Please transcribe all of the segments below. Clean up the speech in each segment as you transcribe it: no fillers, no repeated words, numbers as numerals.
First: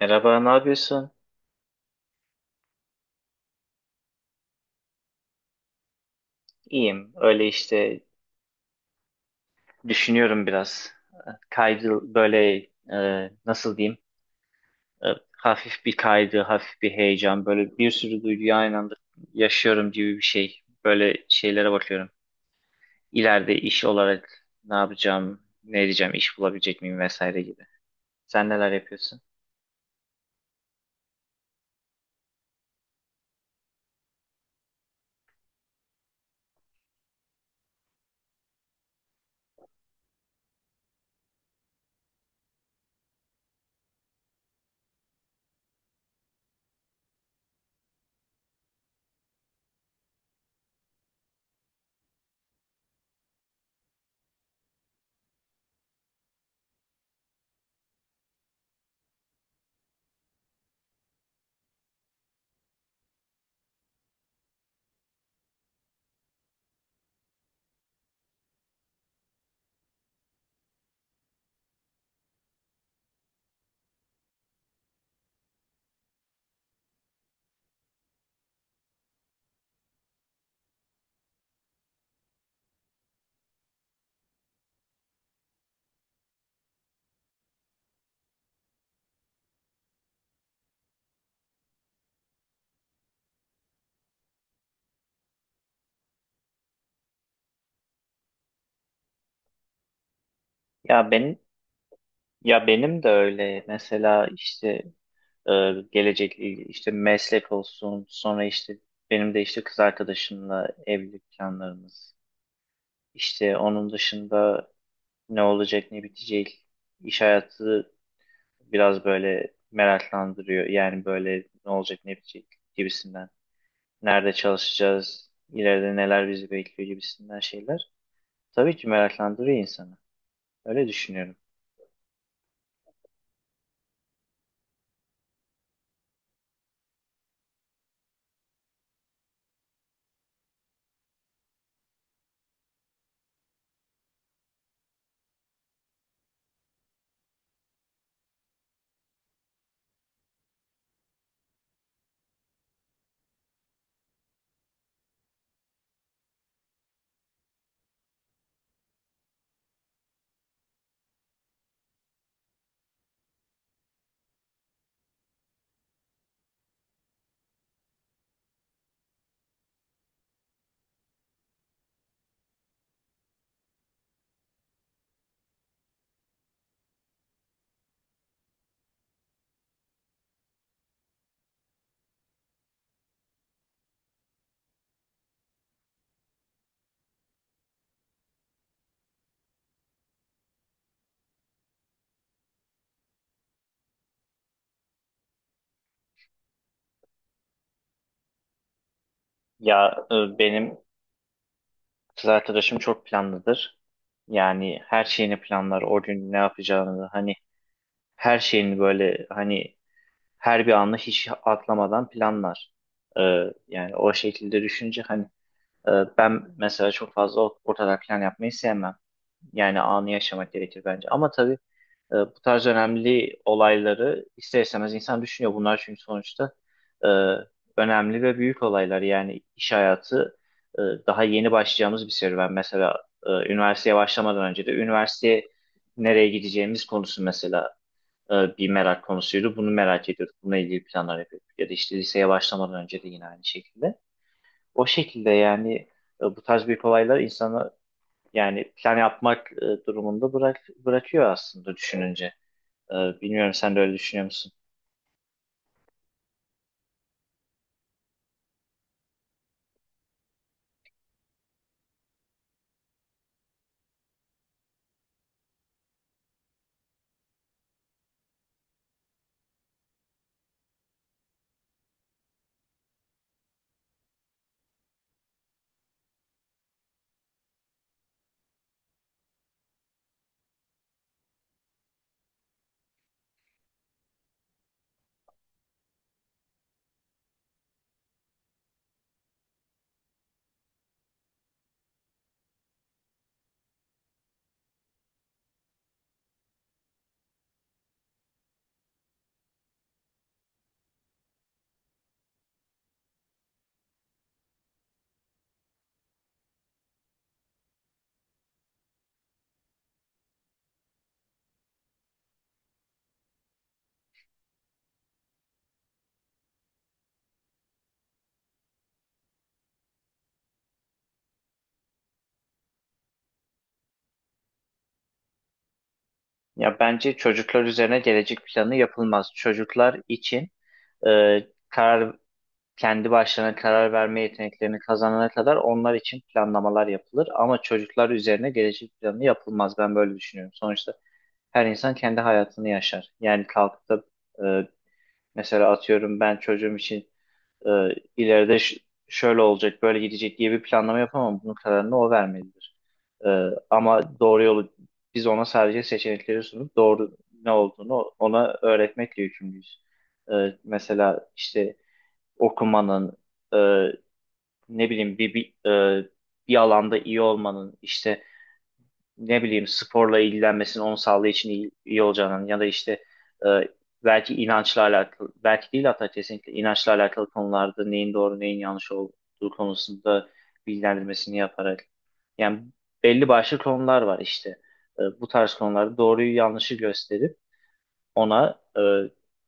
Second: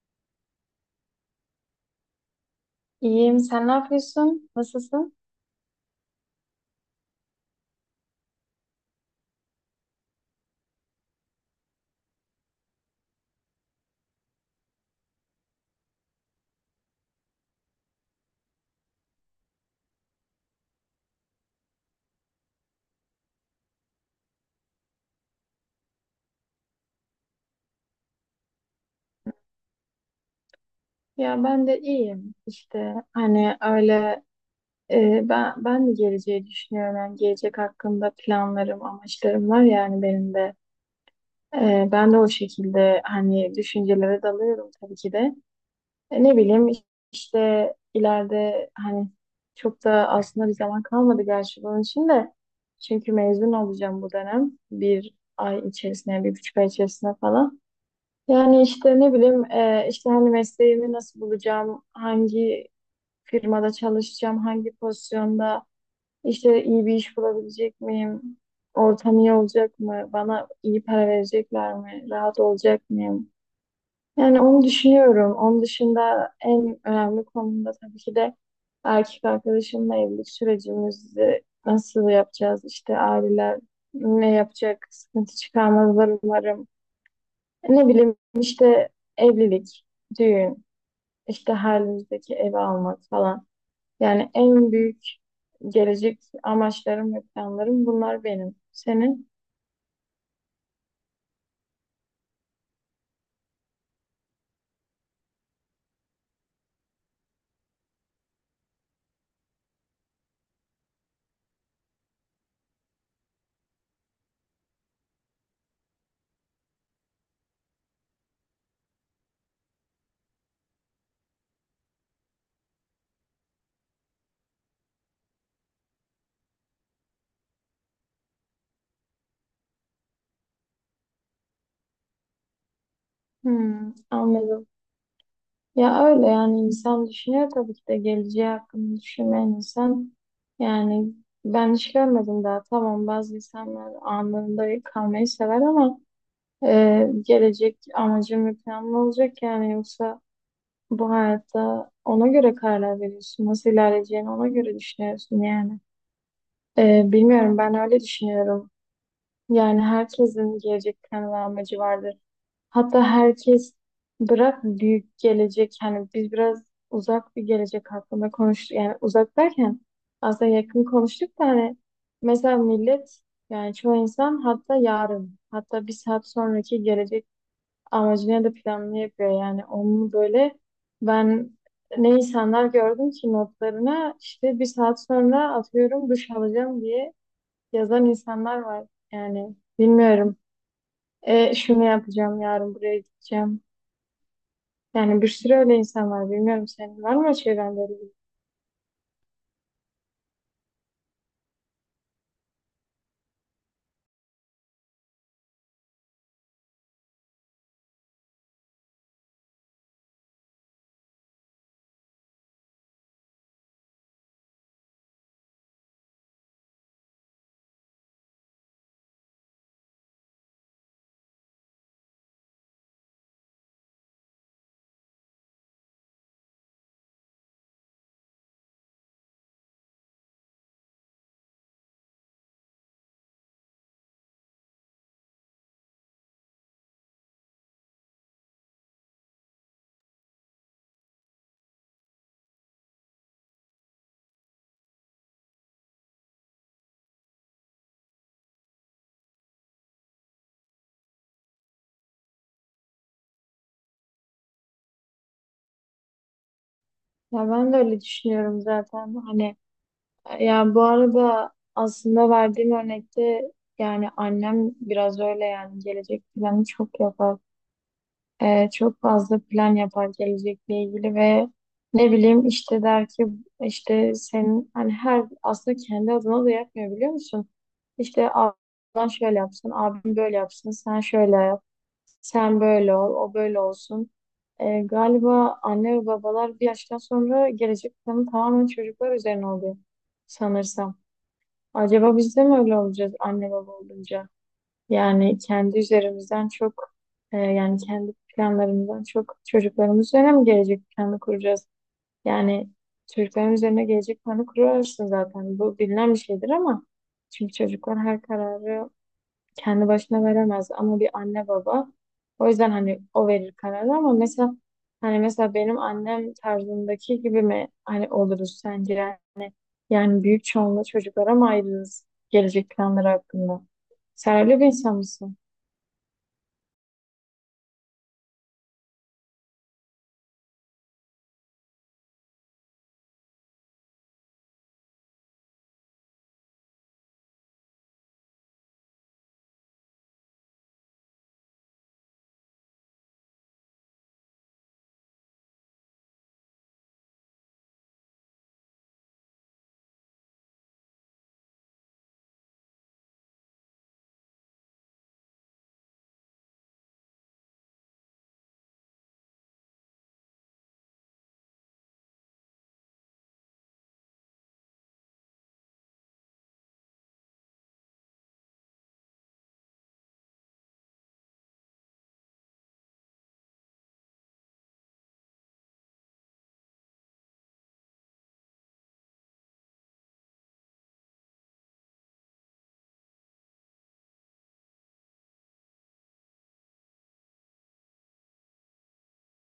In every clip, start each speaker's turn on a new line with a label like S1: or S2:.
S1: Merhaba, ne yapıyorsun?
S2: İyiyim. Sen ne yapıyorsun? Nasılsın?
S1: İyiyim. Öyle işte düşünüyorum biraz. Kaydı böyle nasıl diyeyim? E, Hafif bir kaydı, hafif bir heyecan. Böyle bir sürü duyguyu aynı anda yaşıyorum gibi bir şey. Böyle şeylere bakıyorum. İleride iş olarak ne yapacağım, ne edeceğim, iş bulabilecek miyim vesaire gibi. Sen neler yapıyorsun?
S2: Ya ben de iyiyim. İşte hani öyle ben de geleceği düşünüyorum. Yani gelecek hakkında planlarım, amaçlarım var yani benim de. Ben de o şekilde hani düşüncelere dalıyorum tabii ki de. Ne bileyim işte ileride hani çok da aslında bir zaman kalmadı gerçi bunun için de. Çünkü mezun olacağım bu dönem. Bir ay içerisinde, bir buçuk ay içerisinde falan. Yani işte ne bileyim işte hani mesleğimi nasıl bulacağım, hangi firmada çalışacağım, hangi pozisyonda işte iyi bir iş bulabilecek miyim, ortam iyi olacak mı, bana iyi para verecekler mi, rahat olacak mıyım? Yani onu düşünüyorum. Onun dışında en önemli konumda tabii ki de erkek arkadaşımla evlilik sürecimizi nasıl yapacağız, işte aileler ne yapacak, sıkıntı çıkarmazlar umarım. Ne bileyim işte evlilik, düğün, işte halimizdeki bizdeki evi almak falan. Yani en büyük gelecek amaçlarım ve planlarım bunlar benim. Senin?
S1: Ya benim ya benim de öyle. Mesela işte e, gelecek, işte meslek olsun, sonra işte benim de işte kız arkadaşımla evlilik planlarımız, işte onun dışında ne olacak ne bitecek, iş hayatı biraz böyle meraklandırıyor yani. Böyle ne olacak ne bitecek gibisinden, nerede çalışacağız, ileride neler bizi bekliyor gibisinden şeyler tabii ki meraklandırıyor insanı, öyle düşünüyorum.
S2: Hmm, anladım. Ya öyle yani insan düşünüyor tabii ki de geleceği hakkında düşünmeyen insan. Yani ben hiç görmedim daha. Tamam, bazı insanlar anında kalmayı sever ama gelecek amacım ve planım olacak yani, yoksa bu hayatta ona göre kararlar veriyorsun. Nasıl ilerleyeceğini ona göre düşünüyorsun yani. Bilmiyorum, ben öyle düşünüyorum. Yani herkesin gelecek planı ve amacı vardır. Hatta herkes bırak büyük gelecek. Yani biz biraz uzak bir gelecek hakkında konuştuk. Yani uzak derken aslında yakın konuştuk da hani mesela millet, yani çoğu insan hatta yarın hatta bir saat sonraki gelecek amacını da planını yapıyor. Yani onu böyle ben ne insanlar gördüm ki notlarına işte bir saat sonra atıyorum duş alacağım diye yazan insanlar var. Yani bilmiyorum. Şunu yapacağım yarın buraya gideceğim. Yani bir sürü öyle insan var. Bilmiyorum, senin var mı çevrende öyle biri?
S1: Ya benim kız arkadaşım çok planlıdır. Yani her şeyini planlar. O gün ne yapacağını, hani her şeyini böyle, hani her bir anı hiç atlamadan planlar. Ee, Yani o şekilde düşünce hani, e, ben mesela çok fazla ortada plan yapmayı sevmem. Yani anı yaşamak gerekir bence. Ama tabii bu tarz önemli olayları ister istemez insan düşünüyor. Bunlar çünkü sonuçta e, önemli ve büyük olaylar. Yani iş hayatı e, daha yeni başlayacağımız bir serüven. Mesela üniversiteye başlamadan önce de üniversiteye nereye gideceğimiz konusu mesela bir merak konusuydu. Bunu merak ediyorduk. Bununla ilgili planlar yapıyorduk. Ya da işte liseye başlamadan önce de yine aynı şekilde. O şekilde yani, bu tarz büyük olaylar insanı, yani plan yapmak durumunda bırakıyor aslında düşününce. Bilmiyorum, sen de öyle düşünüyor musun?
S2: Ya ben de öyle düşünüyorum zaten. Hani ya bu arada aslında verdiğim örnekte yani annem biraz öyle, yani gelecek planı çok yapar. Çok fazla plan yapar gelecekle ilgili ve ne bileyim işte der ki işte senin hani her aslında kendi adına da yapmıyor biliyor musun? İşte ablan şöyle yapsın, abim böyle yapsın, sen şöyle yap, sen böyle ol, o böyle olsun. Galiba anne ve babalar bir yaştan sonra gelecek planı tamamen çocuklar üzerine oluyor sanırsam. Acaba biz de mi öyle olacağız anne baba olunca? Yani kendi üzerimizden çok yani kendi planlarımızdan çok çocuklarımız üzerine mi gelecek planı kuracağız? Yani çocukların üzerine gelecek planı kurarsın zaten. Bu bilinen bir şeydir ama çünkü çocuklar her kararı kendi başına veremez, ama bir anne baba o yüzden hani o verir kararı. Ama mesela hani mesela benim annem tarzındaki gibi mi hani oluruz sence? Yani büyük çoğunluğu çocuklara mı ayrılırız gelecek planları hakkında? Sen öyle bir insan mısın?
S1: Ya bence çocuklar üzerine gelecek planı yapılmaz. Çocuklar için e, karar kendi başlarına karar verme yeteneklerini kazanana kadar onlar için planlamalar yapılır. Ama çocuklar üzerine gelecek planı yapılmaz. Ben böyle düşünüyorum. Sonuçta her insan kendi hayatını yaşar. Yani kalkıp da e, mesela atıyorum ben çocuğum için e, ileride şöyle olacak, böyle gidecek diye bir planlama yapamam. Bunun kararını o vermelidir. E, Ama doğru yolu biz ona sadece seçenekleri sunup doğru ne olduğunu ona öğretmekle yükümlüyüz. E, Mesela işte okumanın, e, ne bileyim e, bir alanda iyi olmanın, işte ne bileyim sporla ilgilenmesinin onun sağlığı için iyi olacağının ya da işte e, belki inançla alakalı, belki değil, hatta kesinlikle inançla alakalı konularda neyin doğru neyin yanlış olduğu konusunda bilgilendirmesini yaparak, yani belli başlı konular var işte. Bu tarz konularda doğruyu yanlışı gösterip ona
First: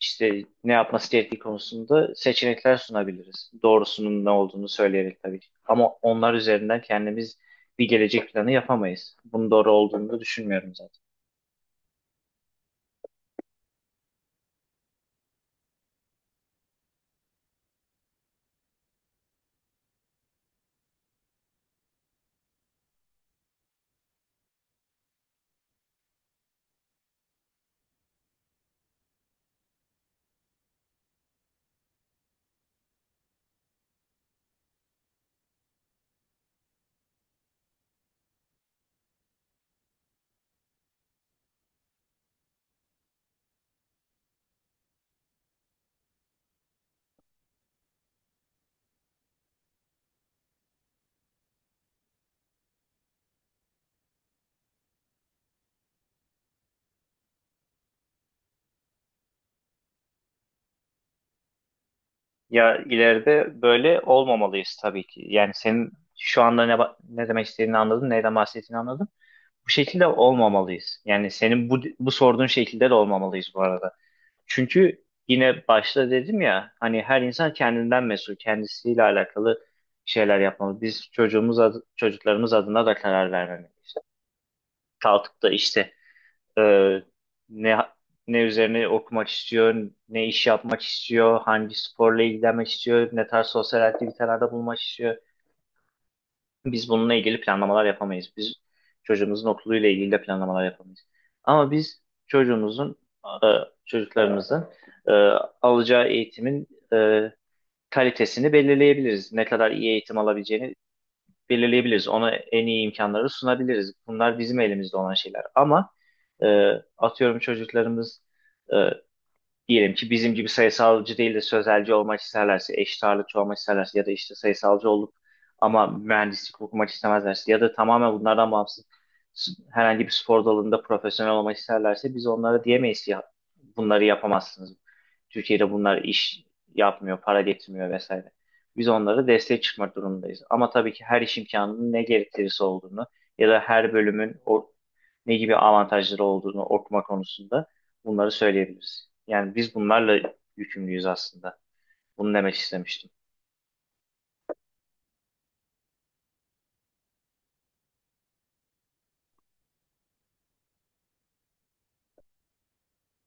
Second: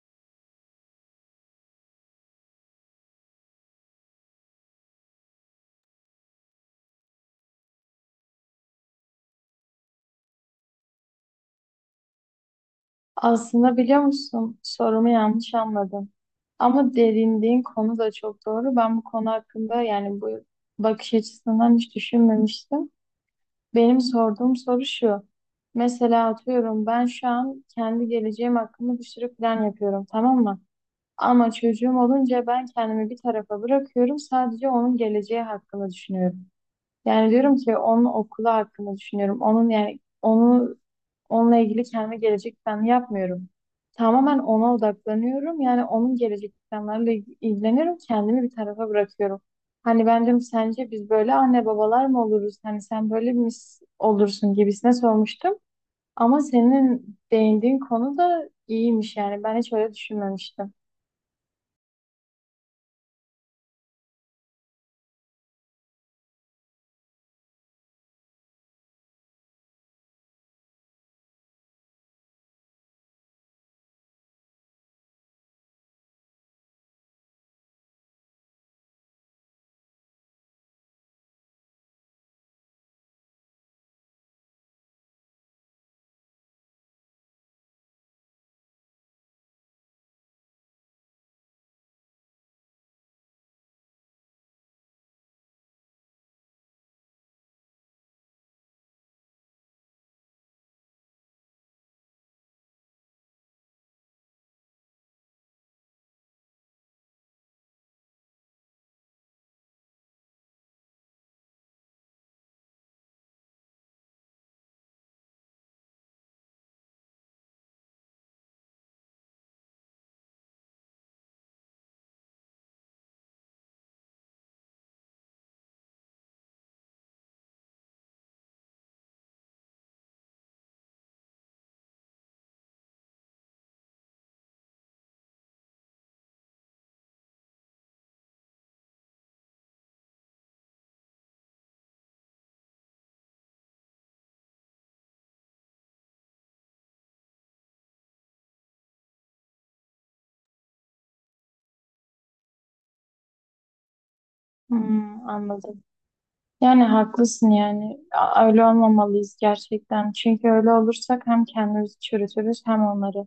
S1: işte ne yapması gerektiği konusunda seçenekler sunabiliriz. Doğrusunun ne olduğunu söyleyerek tabii ki. Ama onlar üzerinden kendimiz bir gelecek planı yapamayız. Bunun doğru olduğunu da düşünmüyorum zaten.
S2: Aslında biliyor musun, sorumu yanlış anladın. Ama derindiğin konu da çok doğru. Ben bu konu hakkında, yani bu bakış açısından hiç düşünmemiştim. Benim sorduğum soru şu. Mesela atıyorum ben şu an kendi geleceğim hakkında bir sürü plan yapıyorum, tamam mı? Ama çocuğum olunca ben kendimi bir tarafa bırakıyorum. Sadece onun geleceği hakkında düşünüyorum. Yani diyorum ki onun okulu hakkında düşünüyorum. Onun yani onu, onunla ilgili kendi gelecek planı yapmıyorum. Tamamen ona odaklanıyorum. Yani onun gelecek planlarıyla ilgileniyorum. Kendimi bir tarafa bırakıyorum. Hani ben bence sence biz böyle anne babalar mı oluruz? Hani sen böyle mi olursun gibisine sormuştum. Ama senin değindiğin konu da iyiymiş yani. Ben hiç öyle düşünmemiştim.
S1: Ya ileride böyle olmamalıyız tabii ki. Yani senin şu anda ne demek istediğini anladım, neyden bahsettiğini anladım. Bu şekilde olmamalıyız. Yani senin bu sorduğun şekilde de olmamalıyız bu arada. Çünkü yine başta dedim ya, hani her insan kendinden mesul, kendisiyle alakalı şeyler yapmalı. Biz çocuklarımız adına da karar vermemeliyiz. Kalkıp da işte e, ne ne üzerine okumak istiyor, ne iş yapmak istiyor, hangi sporla ilgilenmek istiyor, ne tarz sosyal aktivitelerde bulunmak istiyor. Biz bununla ilgili planlamalar yapamayız. Biz çocuğumuzun okuluyla ilgili de planlamalar yapamayız. Ama biz çocuğumuzun, e, çocuklarımızın e, alacağı eğitimin e, kalitesini belirleyebiliriz. Ne kadar iyi eğitim alabileceğini belirleyebiliriz. Ona en iyi imkanları sunabiliriz. Bunlar bizim elimizde olan şeyler. Ama e, atıyorum çocuklarımız e, diyelim ki bizim gibi sayısalcı değil de sözelci olmak isterlerse, eşit ağırlıkçı olmak isterlerse ya da işte sayısalcı olup ama mühendislik okumak istemezlerse ya da tamamen bunlardan bağımsız herhangi bir spor dalında profesyonel olmak isterlerse, biz onlara diyemeyiz ki ya bunları yapamazsınız. Türkiye'de bunlar iş yapmıyor, para getirmiyor vesaire. Biz onlara destek çıkmak durumundayız. Ama tabii ki her iş imkanının ne gerektirisi olduğunu ya da her bölümün o ne gibi avantajları olduğunu, okuma konusunda bunları söyleyebiliriz. Yani biz bunlarla yükümlüyüz aslında. Bunu demek istemiştim.
S2: Hmm, anladım. Yani haklısın yani. Öyle olmamalıyız gerçekten. Çünkü öyle olursak hem kendimizi çürütürüz hem onları.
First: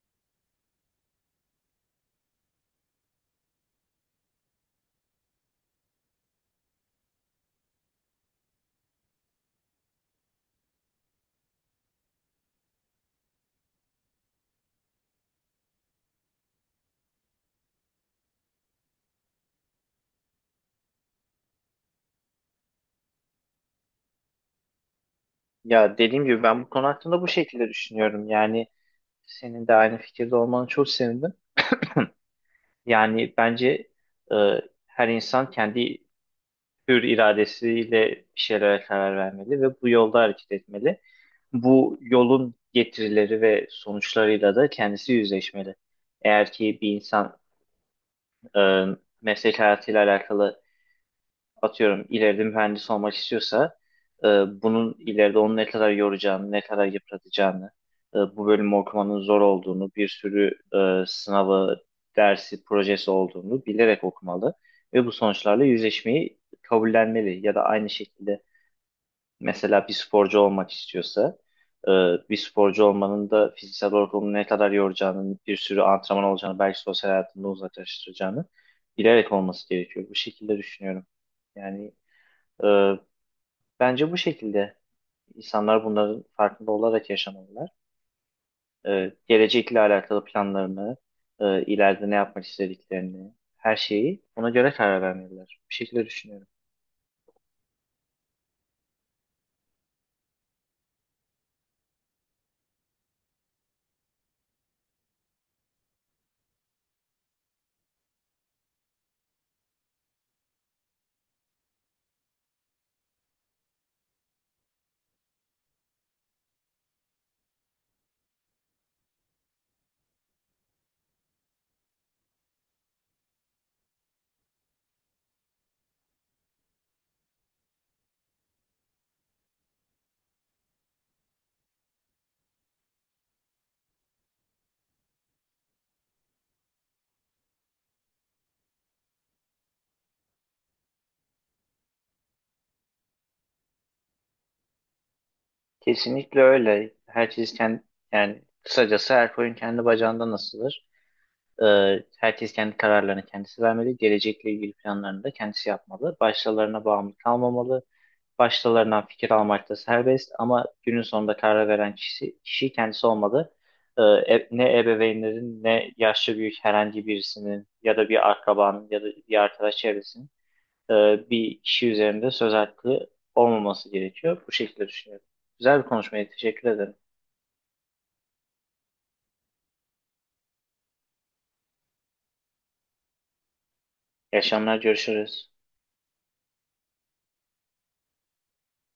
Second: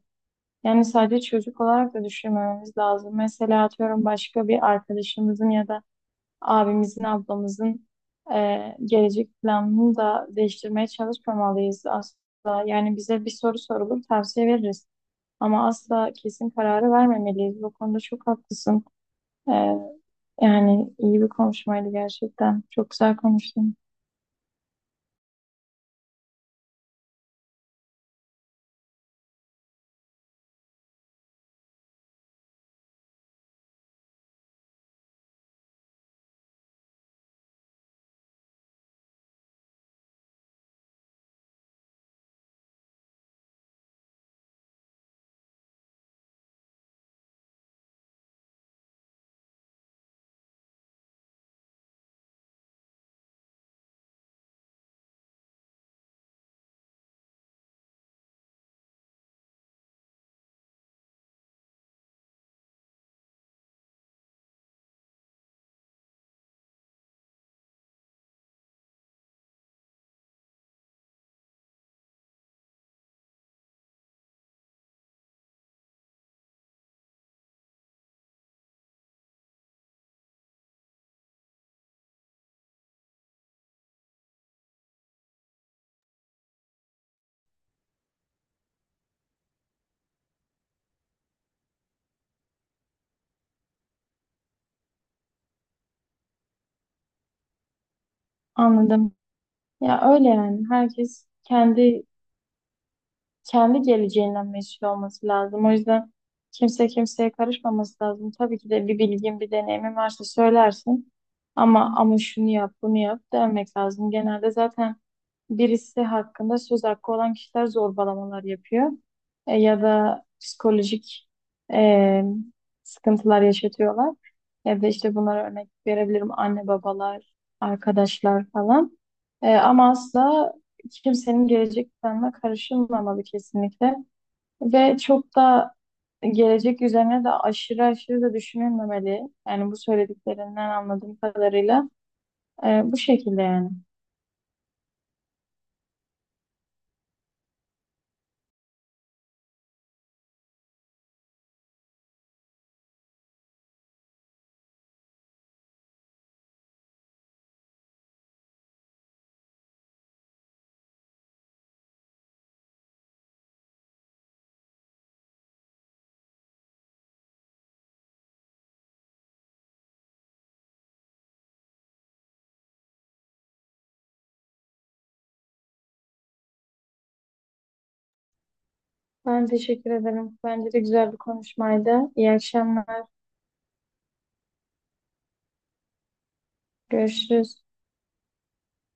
S2: Yani sadece çocuk olarak da düşünmememiz lazım. Mesela atıyorum başka bir arkadaşımızın ya da abimizin, ablamızın gelecek planını da değiştirmeye çalışmamalıyız asla. Yani bize bir soru sorulur, tavsiye veririz. Ama asla kesin kararı vermemeliyiz. Bu konuda çok haklısın. E, Yani iyi bir konuşmaydı gerçekten. Çok güzel konuştun.
S1: Ya dediğim gibi ben bu konu hakkında bu şekilde düşünüyorum. Yani senin de aynı fikirde olmanı çok sevindim. Yani bence e, her insan kendi hür iradesiyle bir şeylere karar vermeli ve bu yolda hareket etmeli. Bu yolun getirileri ve sonuçlarıyla da kendisi yüzleşmeli. Eğer ki bir insan e, meslek hayatıyla alakalı atıyorum ileride mühendis olmak istiyorsa e, bunun ileride onu ne kadar yoracağını, ne kadar yıpratacağını, bu bölümü okumanın zor olduğunu, bir sürü sınavı, dersi, projesi olduğunu bilerek okumalı ve bu sonuçlarla yüzleşmeyi kabullenmeli ya da aynı şekilde mesela bir sporcu olmak istiyorsa e, bir sporcu olmanın da fiziksel olarak onu ne kadar yoracağını, bir sürü antrenman olacağını, belki sosyal hayatında uzaklaştıracağını bilerek olması gerekiyor. Bu şekilde düşünüyorum. Yani ee, bence bu şekilde insanlar bunların farkında olarak yaşamalılar. Gelecekle alakalı planlarını, ileride ne yapmak istediklerini, her şeyi ona göre karar vermeliler. Bu şekilde düşünüyorum.
S2: Anladım. Ya öyle yani. Herkes kendi kendi geleceğinden mesul olması lazım. O yüzden kimse kimseye karışmaması lazım. Tabii ki de bir bilgin, bir deneyimin varsa söylersin. Ama şunu yap, bunu yap demek lazım. Genelde zaten birisi hakkında söz hakkı olan kişiler zorbalamalar yapıyor. Ya da psikolojik e, sıkıntılar yaşatıyorlar. Ya da işte bunlara örnek verebilirim anne babalar, arkadaşlar falan. Ama asla hiç kimsenin gelecek planına karışılmamalı kesinlikle. Ve çok da gelecek üzerine de aşırı aşırı da düşünülmemeli. Yani bu söylediklerinden anladığım kadarıyla bu şekilde yani.
S1: Kesinlikle öyle. Herkes kendi, yani kısacası her koyun kendi bacağından asılır. Herkes kendi kararlarını kendisi vermeli. Gelecekle ilgili planlarını da kendisi yapmalı. Başkalarına bağımlı kalmamalı. Başkalarından fikir almak da serbest, ama günün sonunda karar veren kişi kendisi olmalı. Ne ebeveynlerin, ne yaşlı büyük herhangi birisinin ya da bir akrabanın ya da bir arkadaş çevresinin e, bir kişi üzerinde söz hakkı olmaması gerekiyor. Bu şekilde düşünüyorum. Güzel bir konuşmaydı. Teşekkür ederim.
S2: Ben teşekkür ederim. Bence de güzel bir konuşmaydı. İyi akşamlar.
S1: İyi akşamlar. Görüşürüz.
S2: Görüşürüz.